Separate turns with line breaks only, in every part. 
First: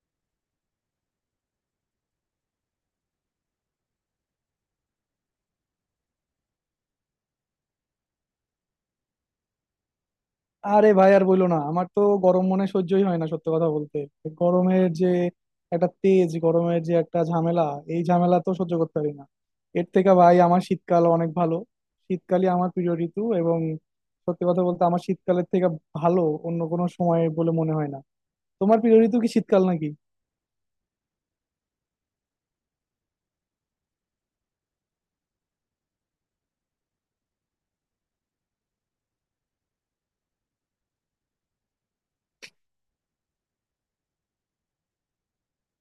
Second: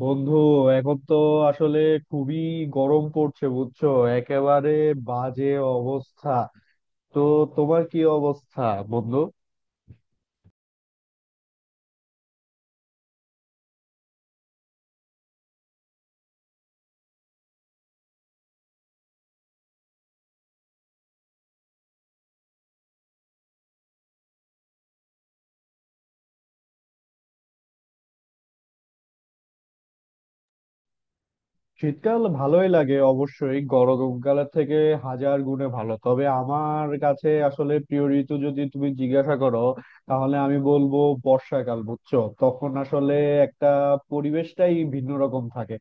বন্ধু এখন তো আসলে খুবই গরম পড়ছে, বুঝছো? একেবারে বাজে অবস্থা। তো তোমার কি অবস্থা বন্ধু?
আরে ভাই আর বইলো না, আমার তো গরম মনে সহ্যই হয় না সত্যি কথা বলতে। গরমের যে একটা তেজ, গরমের যে একটা ঝামেলা, এই ঝামেলা তো সহ্য করতে পারি না। এর থেকে ভাই আমার শীতকাল অনেক ভালো। শীতকালই আমার প্রিয় ঋতু, এবং সত্যি কথা বলতে আমার শীতকালের থেকে ভালো অন্য কোনো সময় বলে মনে হয় না। তোমার প্রিয় ঋতু কি শীতকাল নাকি?
শীতকাল ভালোই লাগে, অবশ্যই গরমকালের থেকে হাজার গুণে ভালো। তবে আমার কাছে আসলে প্রিয় ঋতু যদি তুমি জিজ্ঞাসা করো, তাহলে আমি বলবো বর্ষাকাল। বুঝছো, তখন আসলে একটা পরিবেশটাই ভিন্ন রকম থাকে।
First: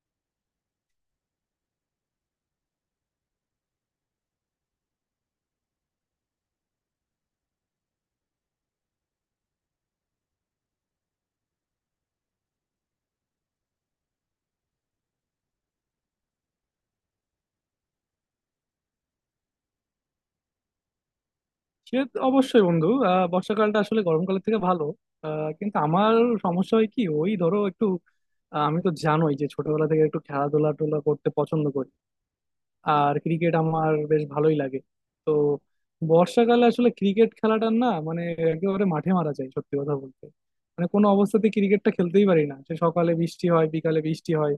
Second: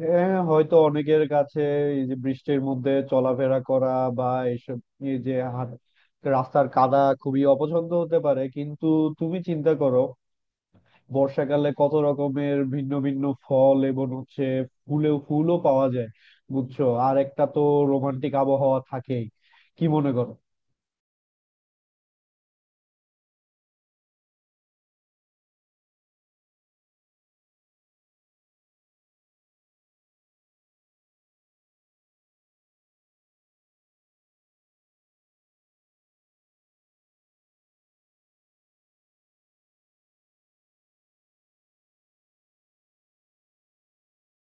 হ্যাঁ, হয়তো অনেকের কাছে এই যে বৃষ্টির মধ্যে চলাফেরা করা বা এইসব, এই যে রাস্তার কাদা খুবই অপছন্দ হতে পারে, কিন্তু তুমি চিন্তা করো, বর্ষাকালে কত রকমের ভিন্ন ভিন্ন ফল এবং হচ্ছে ফুলও পাওয়া যায়। বুঝছো, আর একটা তো রোমান্টিক আবহাওয়া থাকেই। কি মনে করো?
সে তো অবশ্যই বন্ধু। বর্ষাকালটা আসলে গরমকালের থেকে ভালো। কিন্তু আমার সমস্যা হয় কি, ওই ধরো একটু, আমি তো জানোই যে ছোটবেলা থেকে একটু খেলাধুলা টোলা করতে পছন্দ করি। আর ক্রিকেট আমার বেশ ভালোই লাগে। তো বর্ষাকালে আসলে ক্রিকেট খেলাটা না, মানে একেবারে মাঠে মারা যায় সত্যি কথা বলতে। মানে কোনো অবস্থাতে ক্রিকেটটা খেলতেই পারি না, সে সকালে বৃষ্টি হয় বিকালে বৃষ্টি হয়,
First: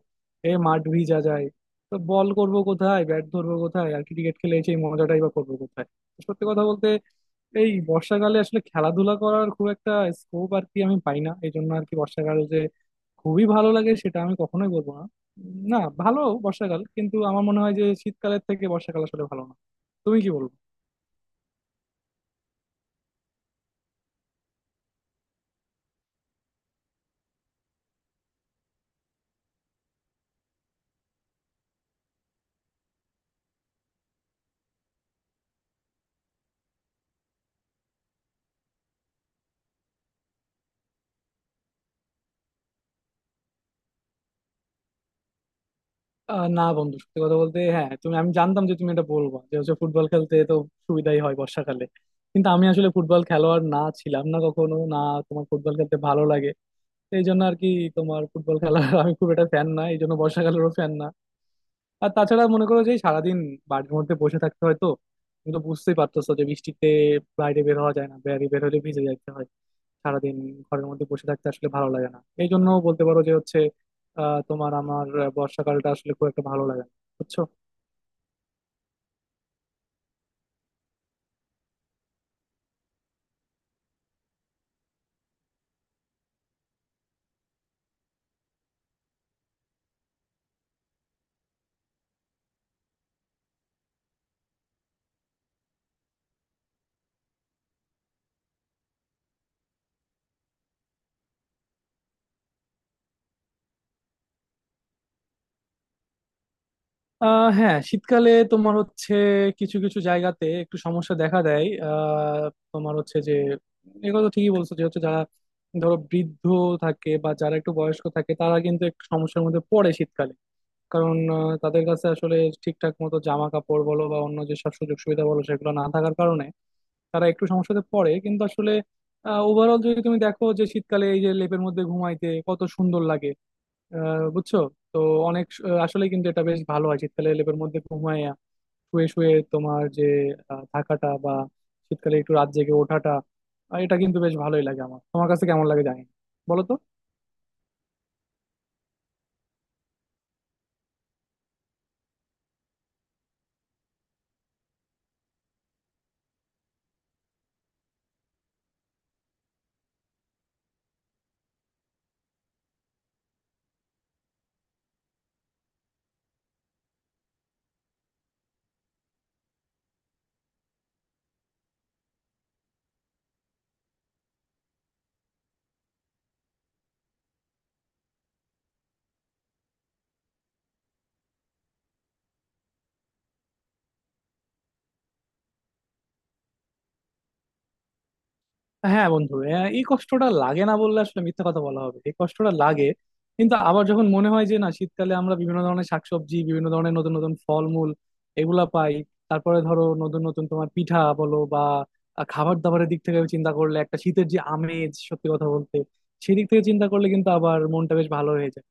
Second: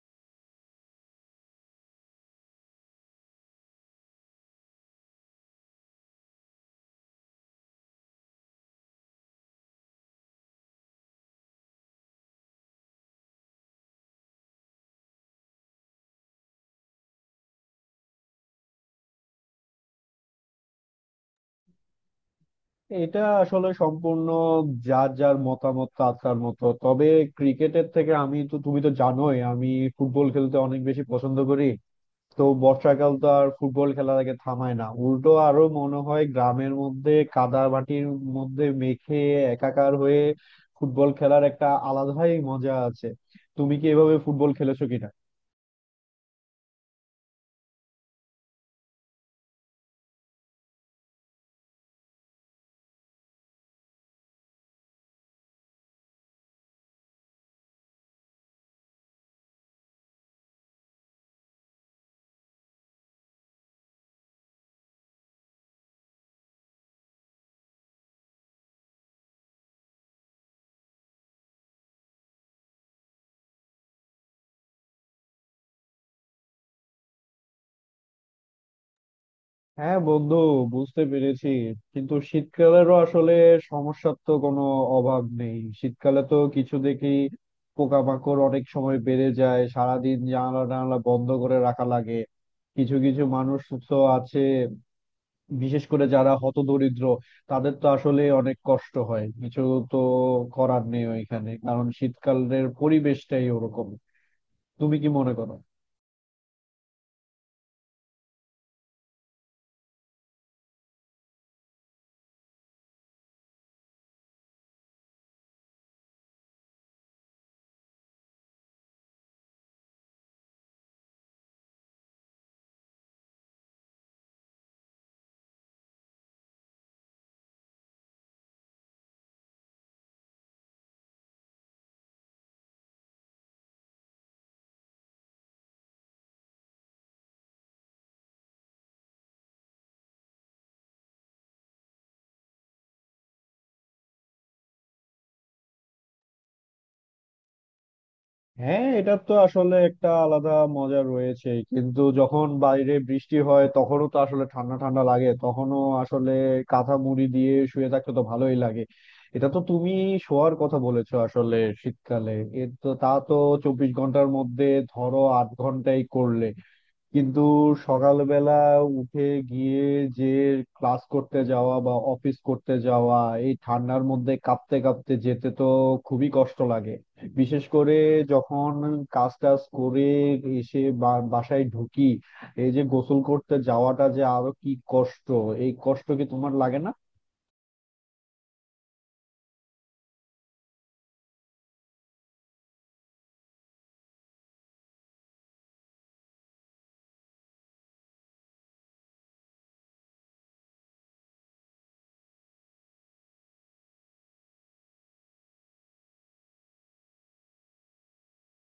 এ মাঠ ভিজা যায়। তো বল করব কোথায়, ব্যাট ধরবো কোথায়, আর ক্রিকেট খেলে সেই মজাটাই বা করবো কোথায়? তো সত্যি কথা বলতে এই বর্ষাকালে আসলে খেলাধুলা করার খুব একটা স্কোপ আর কি আমি পাই না, এই জন্য আর কি বর্ষাকাল যে খুবই ভালো লাগে সেটা আমি কখনোই বলবো না। না, ভালো বর্ষাকাল, কিন্তু আমার মনে হয় যে শীতকালের থেকে বর্ষাকাল আসলে ভালো না। তুমি কি বলবো?
এটা আসলে সম্পূর্ণ যার যার মতামত তার তার মতো। তবে ক্রিকেটের থেকে আমি তো, তুমি তো জানোই, আমি ফুটবল খেলতে অনেক বেশি পছন্দ করি। তো বর্ষাকাল তো আর ফুটবল খেলা থেকে থামায় না, উল্টো আরো মনে হয় গ্রামের মধ্যে কাদা মাটির মধ্যে মেখে একাকার হয়ে ফুটবল খেলার একটা আলাদাই মজা আছে। তুমি কি এভাবে ফুটবল খেলেছো কিনা?
না বন্ধু, সত্যি কথা বলতে হ্যাঁ, তুমি আমি জানতাম যে তুমি এটা বলবো যে হচ্ছে ফুটবল খেলতে তো সুবিধাই হয় বর্ষাকালে। কিন্তু আমি আসলে ফুটবল খেলোয়াড় না, ছিলাম না কখনো না। তোমার ফুটবল খেলতে ভালো লাগে, তো এই জন্য আর কি তোমার ফুটবল খেলার আমি খুব একটা ফ্যান না, এই জন্য বর্ষাকালেরও ফ্যান না। আর তাছাড়া মনে করো যে সারাদিন বাড়ির মধ্যে বসে থাকতে হয় তো। তুমি তো বুঝতেই পারতেছো যে বৃষ্টিতে বাইরে বের হওয়া যায় না, বাইরে বের হলে ভিজে যাইতে হয়। সারাদিন ঘরের মধ্যে বসে থাকতে আসলে ভালো লাগে না, এই জন্য বলতে পারো যে হচ্ছে তোমার আমার, বর্ষাকালটা আসলে খুব একটা ভালো লাগে না। বুঝছো?
হ্যাঁ বন্ধু, বুঝতে পেরেছি। কিন্তু শীতকালেরও আসলে সমস্যার তো কোনো অভাব নেই। শীতকালে তো কিছু দেখি পোকামাকড় অনেক সময় বেড়ে যায়, সারাদিন জানালা টানালা বন্ধ করে রাখা লাগে। কিছু কিছু মানুষ তো আছে বিশেষ করে যারা হতদরিদ্র, তাদের তো আসলে অনেক কষ্ট হয়। কিছু তো করার নেই ওইখানে, কারণ শীতকালের পরিবেশটাই ওরকম। তুমি কি মনে করো?
হ্যাঁ, শীতকালে তোমার হচ্ছে কিছু কিছু জায়গাতে একটু সমস্যা দেখা দেয়। তোমার হচ্ছে যে এগুলো তো ঠিকই বলছো যে হচ্ছে, যারা ধরো বৃদ্ধ থাকে বা যারা একটু বয়স্ক থাকে তারা কিন্তু একটু সমস্যার মধ্যে পড়ে শীতকালে, কারণ তাদের কাছে আসলে ঠিকঠাক মতো জামা কাপড় বলো বা অন্য যেসব সুযোগ সুবিধা বলো সেগুলো না থাকার কারণে তারা একটু সমস্যাতে পড়ে। কিন্তু আসলে ওভারঅল যদি তুমি দেখো যে শীতকালে এই যে লেপের মধ্যে ঘুমাইতে কত সুন্দর লাগে। বুঝছো? তো অনেক আসলে কিন্তু এটা বেশ ভালো হয় শীতকালে লেপের মধ্যে ঘুমাইয়া শুয়ে শুয়ে তোমার যে থাকাটা বা শীতকালে একটু রাত জেগে ওঠাটা, এটা কিন্তু বেশ ভালোই লাগে আমার। তোমার কাছে কেমন লাগে জানি না। বলো তো।
হ্যাঁ, এটার তো আসলে একটা আলাদা মজা রয়েছে, কিন্তু যখন বাইরে বৃষ্টি হয় তখনও তো আসলে ঠান্ডা ঠান্ডা লাগে, তখনও আসলে কাঁথা মুড়ি দিয়ে শুয়ে থাকতে তো ভালোই লাগে। এটা তো তুমি শোয়ার কথা বলেছো আসলে, শীতকালে এর তো তা তো 24 ঘন্টার মধ্যে ধরো 8 ঘন্টাই করলে, কিন্তু সকালবেলা উঠে গিয়ে যে ক্লাস করতে যাওয়া বা অফিস করতে যাওয়া, এই ঠান্ডার মধ্যে কাঁপতে কাঁপতে যেতে তো খুবই কষ্ট লাগে। বিশেষ করে যখন কাজ টাজ করে এসে বাসায় ঢুকি, এই যে গোসল করতে যাওয়াটা, যে আরো কি কষ্ট! এই কষ্ট কি তোমার লাগে না?
হ্যাঁ বন্ধু, হ্যাঁ, এই কষ্টটা লাগে না বললে আসলে মিথ্যা কথা বলা হবে, এই কষ্টটা লাগে। কিন্তু আবার যখন মনে হয় যে না, শীতকালে আমরা বিভিন্ন ধরনের শাকসবজি, বিভিন্ন ধরনের নতুন নতুন ফলমূল এগুলা পাই, তারপরে ধরো নতুন নতুন তোমার পিঠা বলো বা খাবার দাবারের দিক থেকে চিন্তা করলে একটা শীতের যে আমেজ সত্যি কথা বলতে, সেই দিক থেকে চিন্তা করলে কিন্তু আবার মনটা বেশ ভালো হয়ে যায়।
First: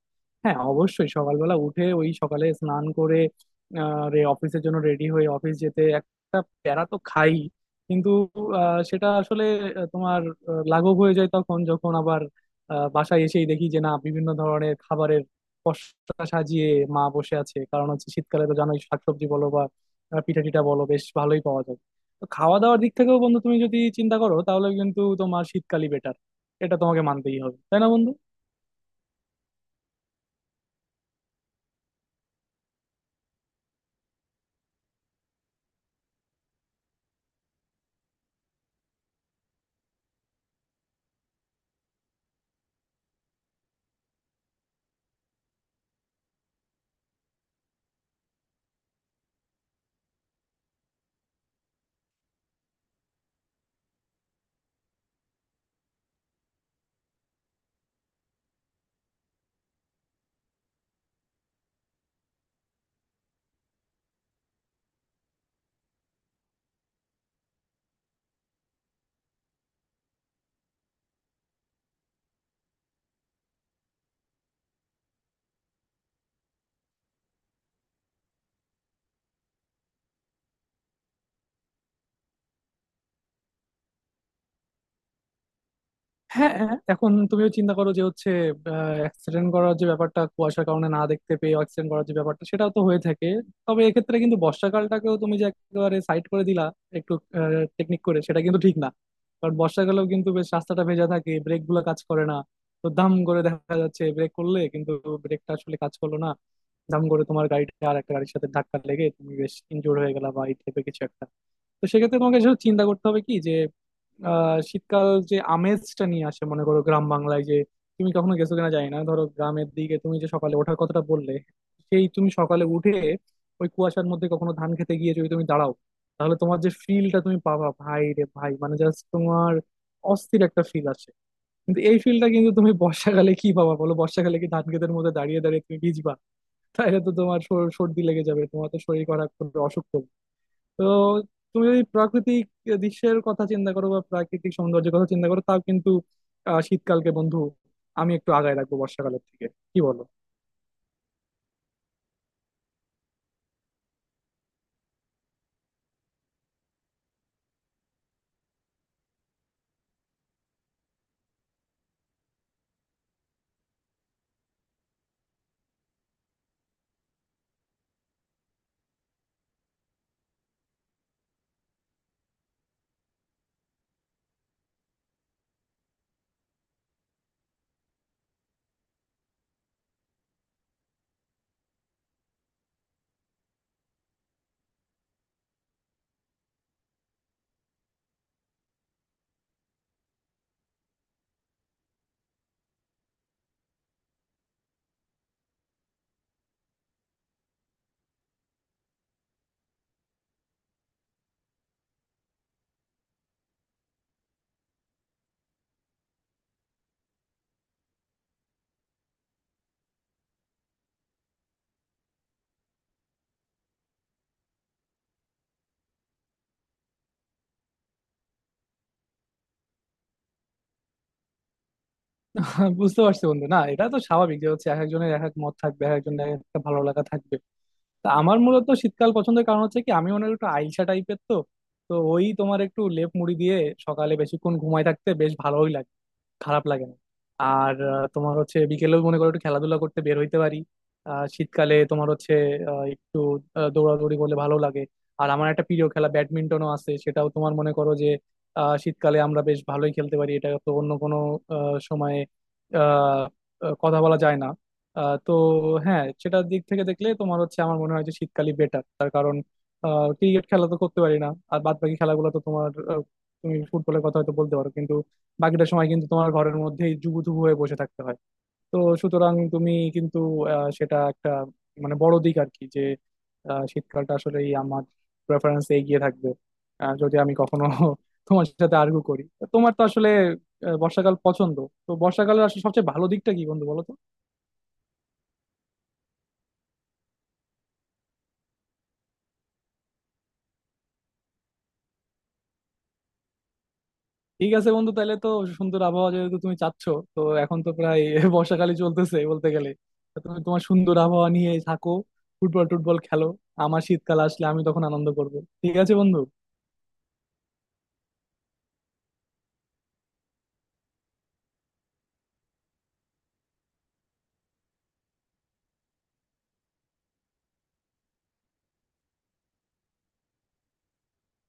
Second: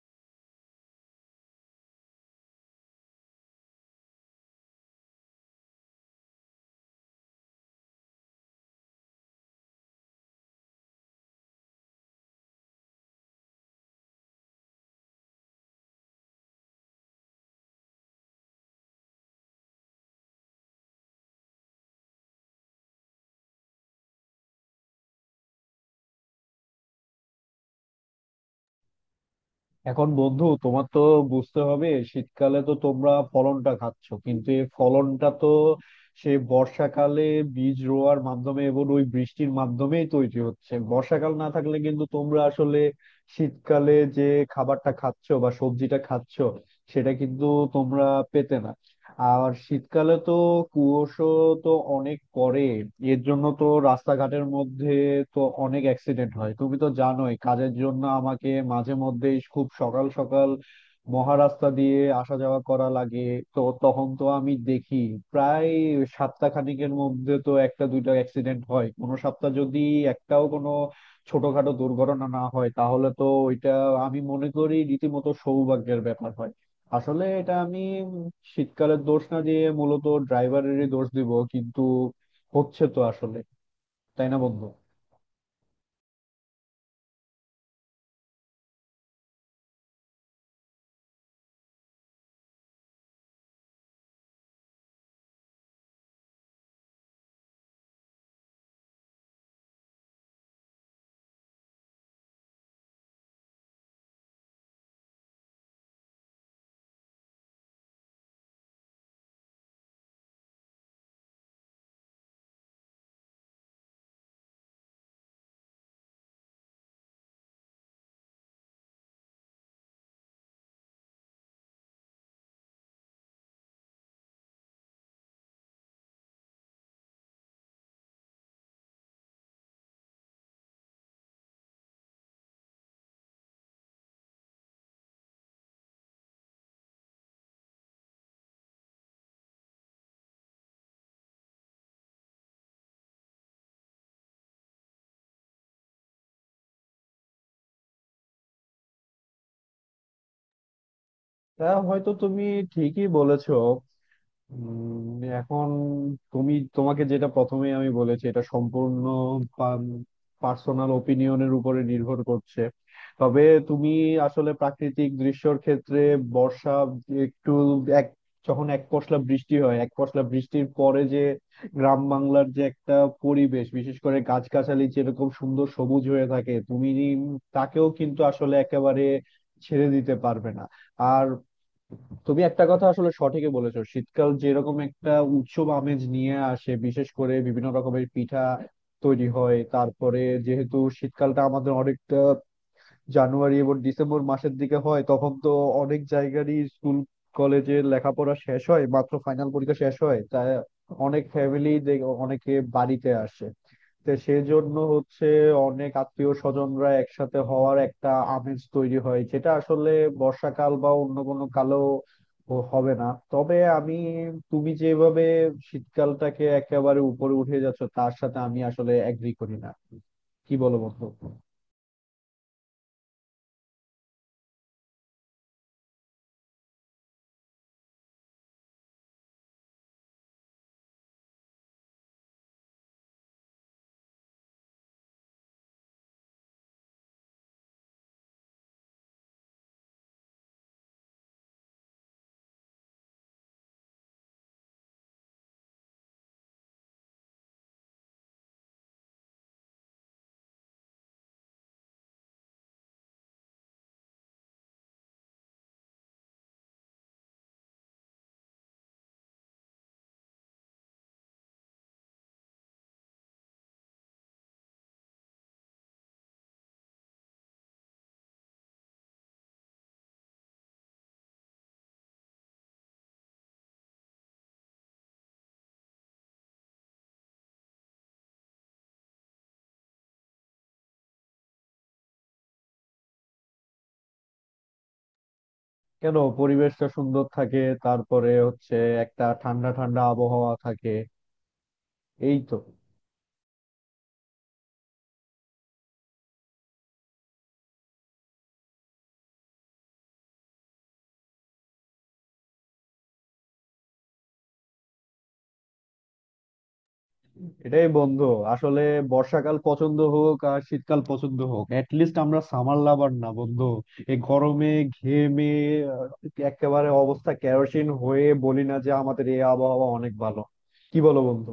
হ্যাঁ অবশ্যই সকালবেলা উঠে ওই সকালে স্নান করে রে অফিসের জন্য রেডি হয়ে অফিস যেতে একটা প্যারা তো খাই, কিন্তু সেটা আসলে তোমার লাঘব হয়ে যায় তখন, যখন আবার বাসায় এসেই দেখি যে না, বিভিন্ন ধরনের খাবারের পসরা সাজিয়ে মা বসে আছে। কারণ হচ্ছে শীতকালে তো জানোই শাকসবজি বলো বা পিঠা টিটা বলো বেশ ভালোই পাওয়া যায়। তো খাওয়া দাওয়ার দিক থেকেও বন্ধু তুমি যদি চিন্তা করো তাহলে কিন্তু তোমার শীতকালই বেটার। এটা তোমাকে মানতেই হবে, তাই না বন্ধু?
এখন বন্ধু তোমার তো বুঝতে হবে, শীতকালে তো তোমরা ফলনটা খাচ্ছ, কিন্তু এই ফলনটা তো সেই বর্ষাকালে বীজ রোয়ার মাধ্যমে এবং ওই বৃষ্টির মাধ্যমেই তৈরি হচ্ছে। বর্ষাকাল না থাকলে কিন্তু তোমরা আসলে শীতকালে যে খাবারটা খাচ্ছো বা সবজিটা খাচ্ছো, সেটা কিন্তু তোমরা পেতে না। আর শীতকালে তো কুয়াশা তো অনেক পড়ে, এর জন্য তো রাস্তাঘাটের মধ্যে তো অনেক অ্যাক্সিডেন্ট হয়। তুমি তো জানোই, কাজের জন্য আমাকে মাঝে মধ্যেই খুব সকাল সকাল মহারাস্তা দিয়ে আসা যাওয়া করা লাগে। তো তখন তো আমি দেখি প্রায় সাতটা খানেকের মধ্যে তো একটা দুইটা অ্যাক্সিডেন্ট হয়। কোনো সপ্তাহ যদি একটাও কোনো ছোটখাটো দুর্ঘটনা না হয়, তাহলে তো ওইটা আমি মনে করি রীতিমতো সৌভাগ্যের ব্যাপার হয়। আসলে এটা আমি শীতকালের দোষ না দিয়ে মূলত ড্রাইভারেরই দোষ দিব, কিন্তু হচ্ছে তো আসলে, তাই না বন্ধু?
হ্যাঁ হ্যাঁ, এখন তুমিও চিন্তা করো যে হচ্ছে অ্যাক্সিডেন্ট করার যে ব্যাপারটা কুয়াশার কারণে না দেখতে পেয়ে অ্যাক্সিডেন্ট করার যে ব্যাপারটা, সেটাও তো হয়ে থাকে। তবে এক্ষেত্রে কিন্তু বর্ষাকালটাকেও তুমি যে একেবারে সাইড করে দিলা একটু টেকনিক করে, সেটা কিন্তু ঠিক না। কারণ বর্ষাকালেও কিন্তু বেশ রাস্তাটা ভেজা থাকে, ব্রেক গুলো কাজ করে না। তো দাম করে দেখা যাচ্ছে ব্রেক করলে কিন্তু ব্রেকটা আসলে কাজ করলো না, দাম করে তোমার গাড়িটা আর একটা গাড়ির সাথে ধাক্কা লেগে তুমি বেশ ইনজোর হয়ে গেলা বা এই টাইপের কিছু একটা। তো সেক্ষেত্রে তোমাকে এসব চিন্তা করতে হবে কি, যে আহ শীতকাল যে আমেজটা নিয়ে আসে, মনে করো গ্রাম বাংলায় যে, তুমি কখনো গেছো কিনা জানি না, ধরো গ্রামের দিকে তুমি যে সকালে ওঠার কথাটা বললে, সেই তুমি সকালে উঠে ওই কুয়াশার মধ্যে কখনো ধান খেতে গিয়ে যদি তুমি দাঁড়াও, তাহলে তোমার যে ফিলটা তুমি পাবা, ভাই রে ভাই, মানে জাস্ট তোমার অস্থির একটা ফিল আসে। কিন্তু এই ফিলটা কিন্তু তুমি বর্ষাকালে কি পাবা বলো? বর্ষাকালে কি ধান ক্ষেতের মধ্যে দাঁড়িয়ে দাঁড়িয়ে তুমি ভিজবা? তাহলে তো তোমার সর্দি লেগে যাবে, তোমার তো শরীর খারাপ করবে, অসুখ করবে। তো তুমি যদি প্রাকৃতিক দৃশ্যের কথা চিন্তা করো বা প্রাকৃতিক সৌন্দর্যের কথা চিন্তা করো, তাও কিন্তু শীতকালকে বন্ধু আমি একটু আগায় রাখবো বর্ষাকালের থেকে। কি বলো?
তা হয়তো তুমি ঠিকই বলেছো। উম, এখন তোমাকে যেটা প্রথমে আমি বলেছি, এটা সম্পূর্ণ পার্সোনাল ওপিনিয়নের উপরে নির্ভর করছে। তবে তুমি আসলে প্রাকৃতিক দৃশ্যর ক্ষেত্রে বর্ষা একটু এক যখন এক পশলা বৃষ্টি হয়, এক পশলা বৃষ্টির পরে যে গ্রাম বাংলার যে একটা পরিবেশ, বিশেষ করে গাছগাছালি যেরকম সুন্দর সবুজ হয়ে থাকে, তুমি তাকেও কিন্তু আসলে একেবারে ছেড়ে দিতে পারবে না। আর তুমি একটা কথা আসলে সঠিকই বলেছো, শীতকাল যেরকম একটা উৎসব আমেজ নিয়ে আসে, বিশেষ করে বিভিন্ন রকমের পিঠা তৈরি হয়। তারপরে যেহেতু শীতকালটা আমাদের অনেকটা জানুয়ারি এবং ডিসেম্বর মাসের দিকে হয়, তখন তো অনেক জায়গারই স্কুল কলেজে লেখাপড়া শেষ হয়, মাত্র ফাইনাল পরীক্ষা শেষ হয়, তাই অনেক ফ্যামিলি, অনেকে বাড়িতে আসে। তো সেজন্য হচ্ছে অনেক আত্মীয় স্বজনরা একসাথে হওয়ার একটা আমেজ তৈরি হয়, যেটা আসলে বর্ষাকাল বা অন্য কোনো কালেও হবে না। তবে আমি, তুমি যেভাবে শীতকালটাকে একেবারে উপরে উঠে যাচ্ছ, তার সাথে আমি আসলে এগ্রি করি না। কি বলো বন্ধু?
হ্যাঁ, বুঝতে পারছি বন্ধু। না, এটা তো স্বাভাবিক যে হচ্ছে এক একজনের এক এক মত থাকবে, এক একজনের এক একটা ভালো লাগা থাকবে। তা আমার মূলত শীতকাল পছন্দের কারণ হচ্ছে কি, আমি অনেক একটু আইসা টাইপের তো। তো ওই তোমার একটু লেপ মুড়ি দিয়ে সকালে বেশিক্ষণ ঘুমায় থাকতে বেশ ভালোই লাগে, খারাপ লাগে না। আর তোমার হচ্ছে বিকেলেও মনে করো একটু খেলাধুলা করতে বের হইতে পারি। শীতকালে তোমার হচ্ছে একটু দৌড়াদৌড়ি করলে ভালো লাগে। আর আমার একটা প্রিয় খেলা ব্যাডমিন্টনও আছে, সেটাও তোমার মনে করো যে শীতকালে আমরা বেশ ভালোই খেলতে পারি। এটা তো অন্য কোনো সময়ে আহ, কথা বলা যায় না। তো হ্যাঁ, সেটার দিক থেকে দেখলে তোমার হচ্ছে আমার মনে হয় যে শীতকালই বেটার। তার কারণ ক্রিকেট খেলা তো করতে পারি না, আর বাদ বাকি খেলাগুলো তো তোমার তুমি ফুটবলের কথা হয়তো বলতে পারো, বাকিটা সময় কিন্তু তোমার ঘরের মধ্যেই জুবুথুবু হয়ে বসে থাকতে হয়। তো সুতরাং তুমি কিন্তু সেটা একটা মানে বড় দিক আর কি, যে শীতকালটা আসলেই আমার প্রেফারেন্স এগিয়ে থাকবে। যদি আমি কখনো তোমার সাথে আর্গু করি, তো তোমার তো আসলে বর্ষাকাল পছন্দ, তো বর্ষাকালের আসলে সবচেয়ে ভালো দিকটা কি বন্ধু বলো তো?
কেন, পরিবেশটা সুন্দর থাকে, তারপরে হচ্ছে একটা ঠান্ডা ঠান্ডা আবহাওয়া থাকে, এই তো।
ঠিক আছে বন্ধু, তাহলে তো সুন্দর আবহাওয়া যেহেতু তুমি চাচ্ছ, তো এখন তো প্রায় বর্ষাকালই চলতেছে বলতে গেলে, তা তুমি তোমার সুন্দর আবহাওয়া নিয়ে থাকো, ফুটবল টুটবল খেলো, আমার শীতকাল আসলে আমি তখন আনন্দ করব। ঠিক আছে বন্ধু।
এটাই বন্ধু, আসলে বর্ষাকাল পছন্দ হোক আর শীতকাল পছন্দ হোক, লিস্ট আমরা সামার লাভার না বন্ধু। এই গরমে ঘেমে আহ, একেবারে অবস্থা কেরোসিন হয়ে বলি না যে আমাদের এই আবহাওয়া অনেক ভালো। কি বলো বন্ধু?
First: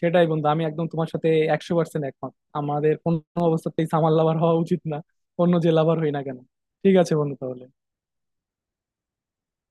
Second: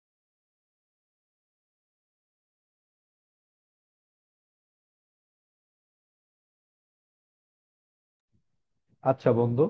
সেটাই বন্ধু, আমি একদম তোমার সাথে 100% একমত। আমাদের কোনো অবস্থাতেই সামার লাভার হওয়া উচিত না, অন্য যে লাভার হই না কেন। ঠিক আছে বন্ধু, তাহলে।
আচ্ছা বন্ধু।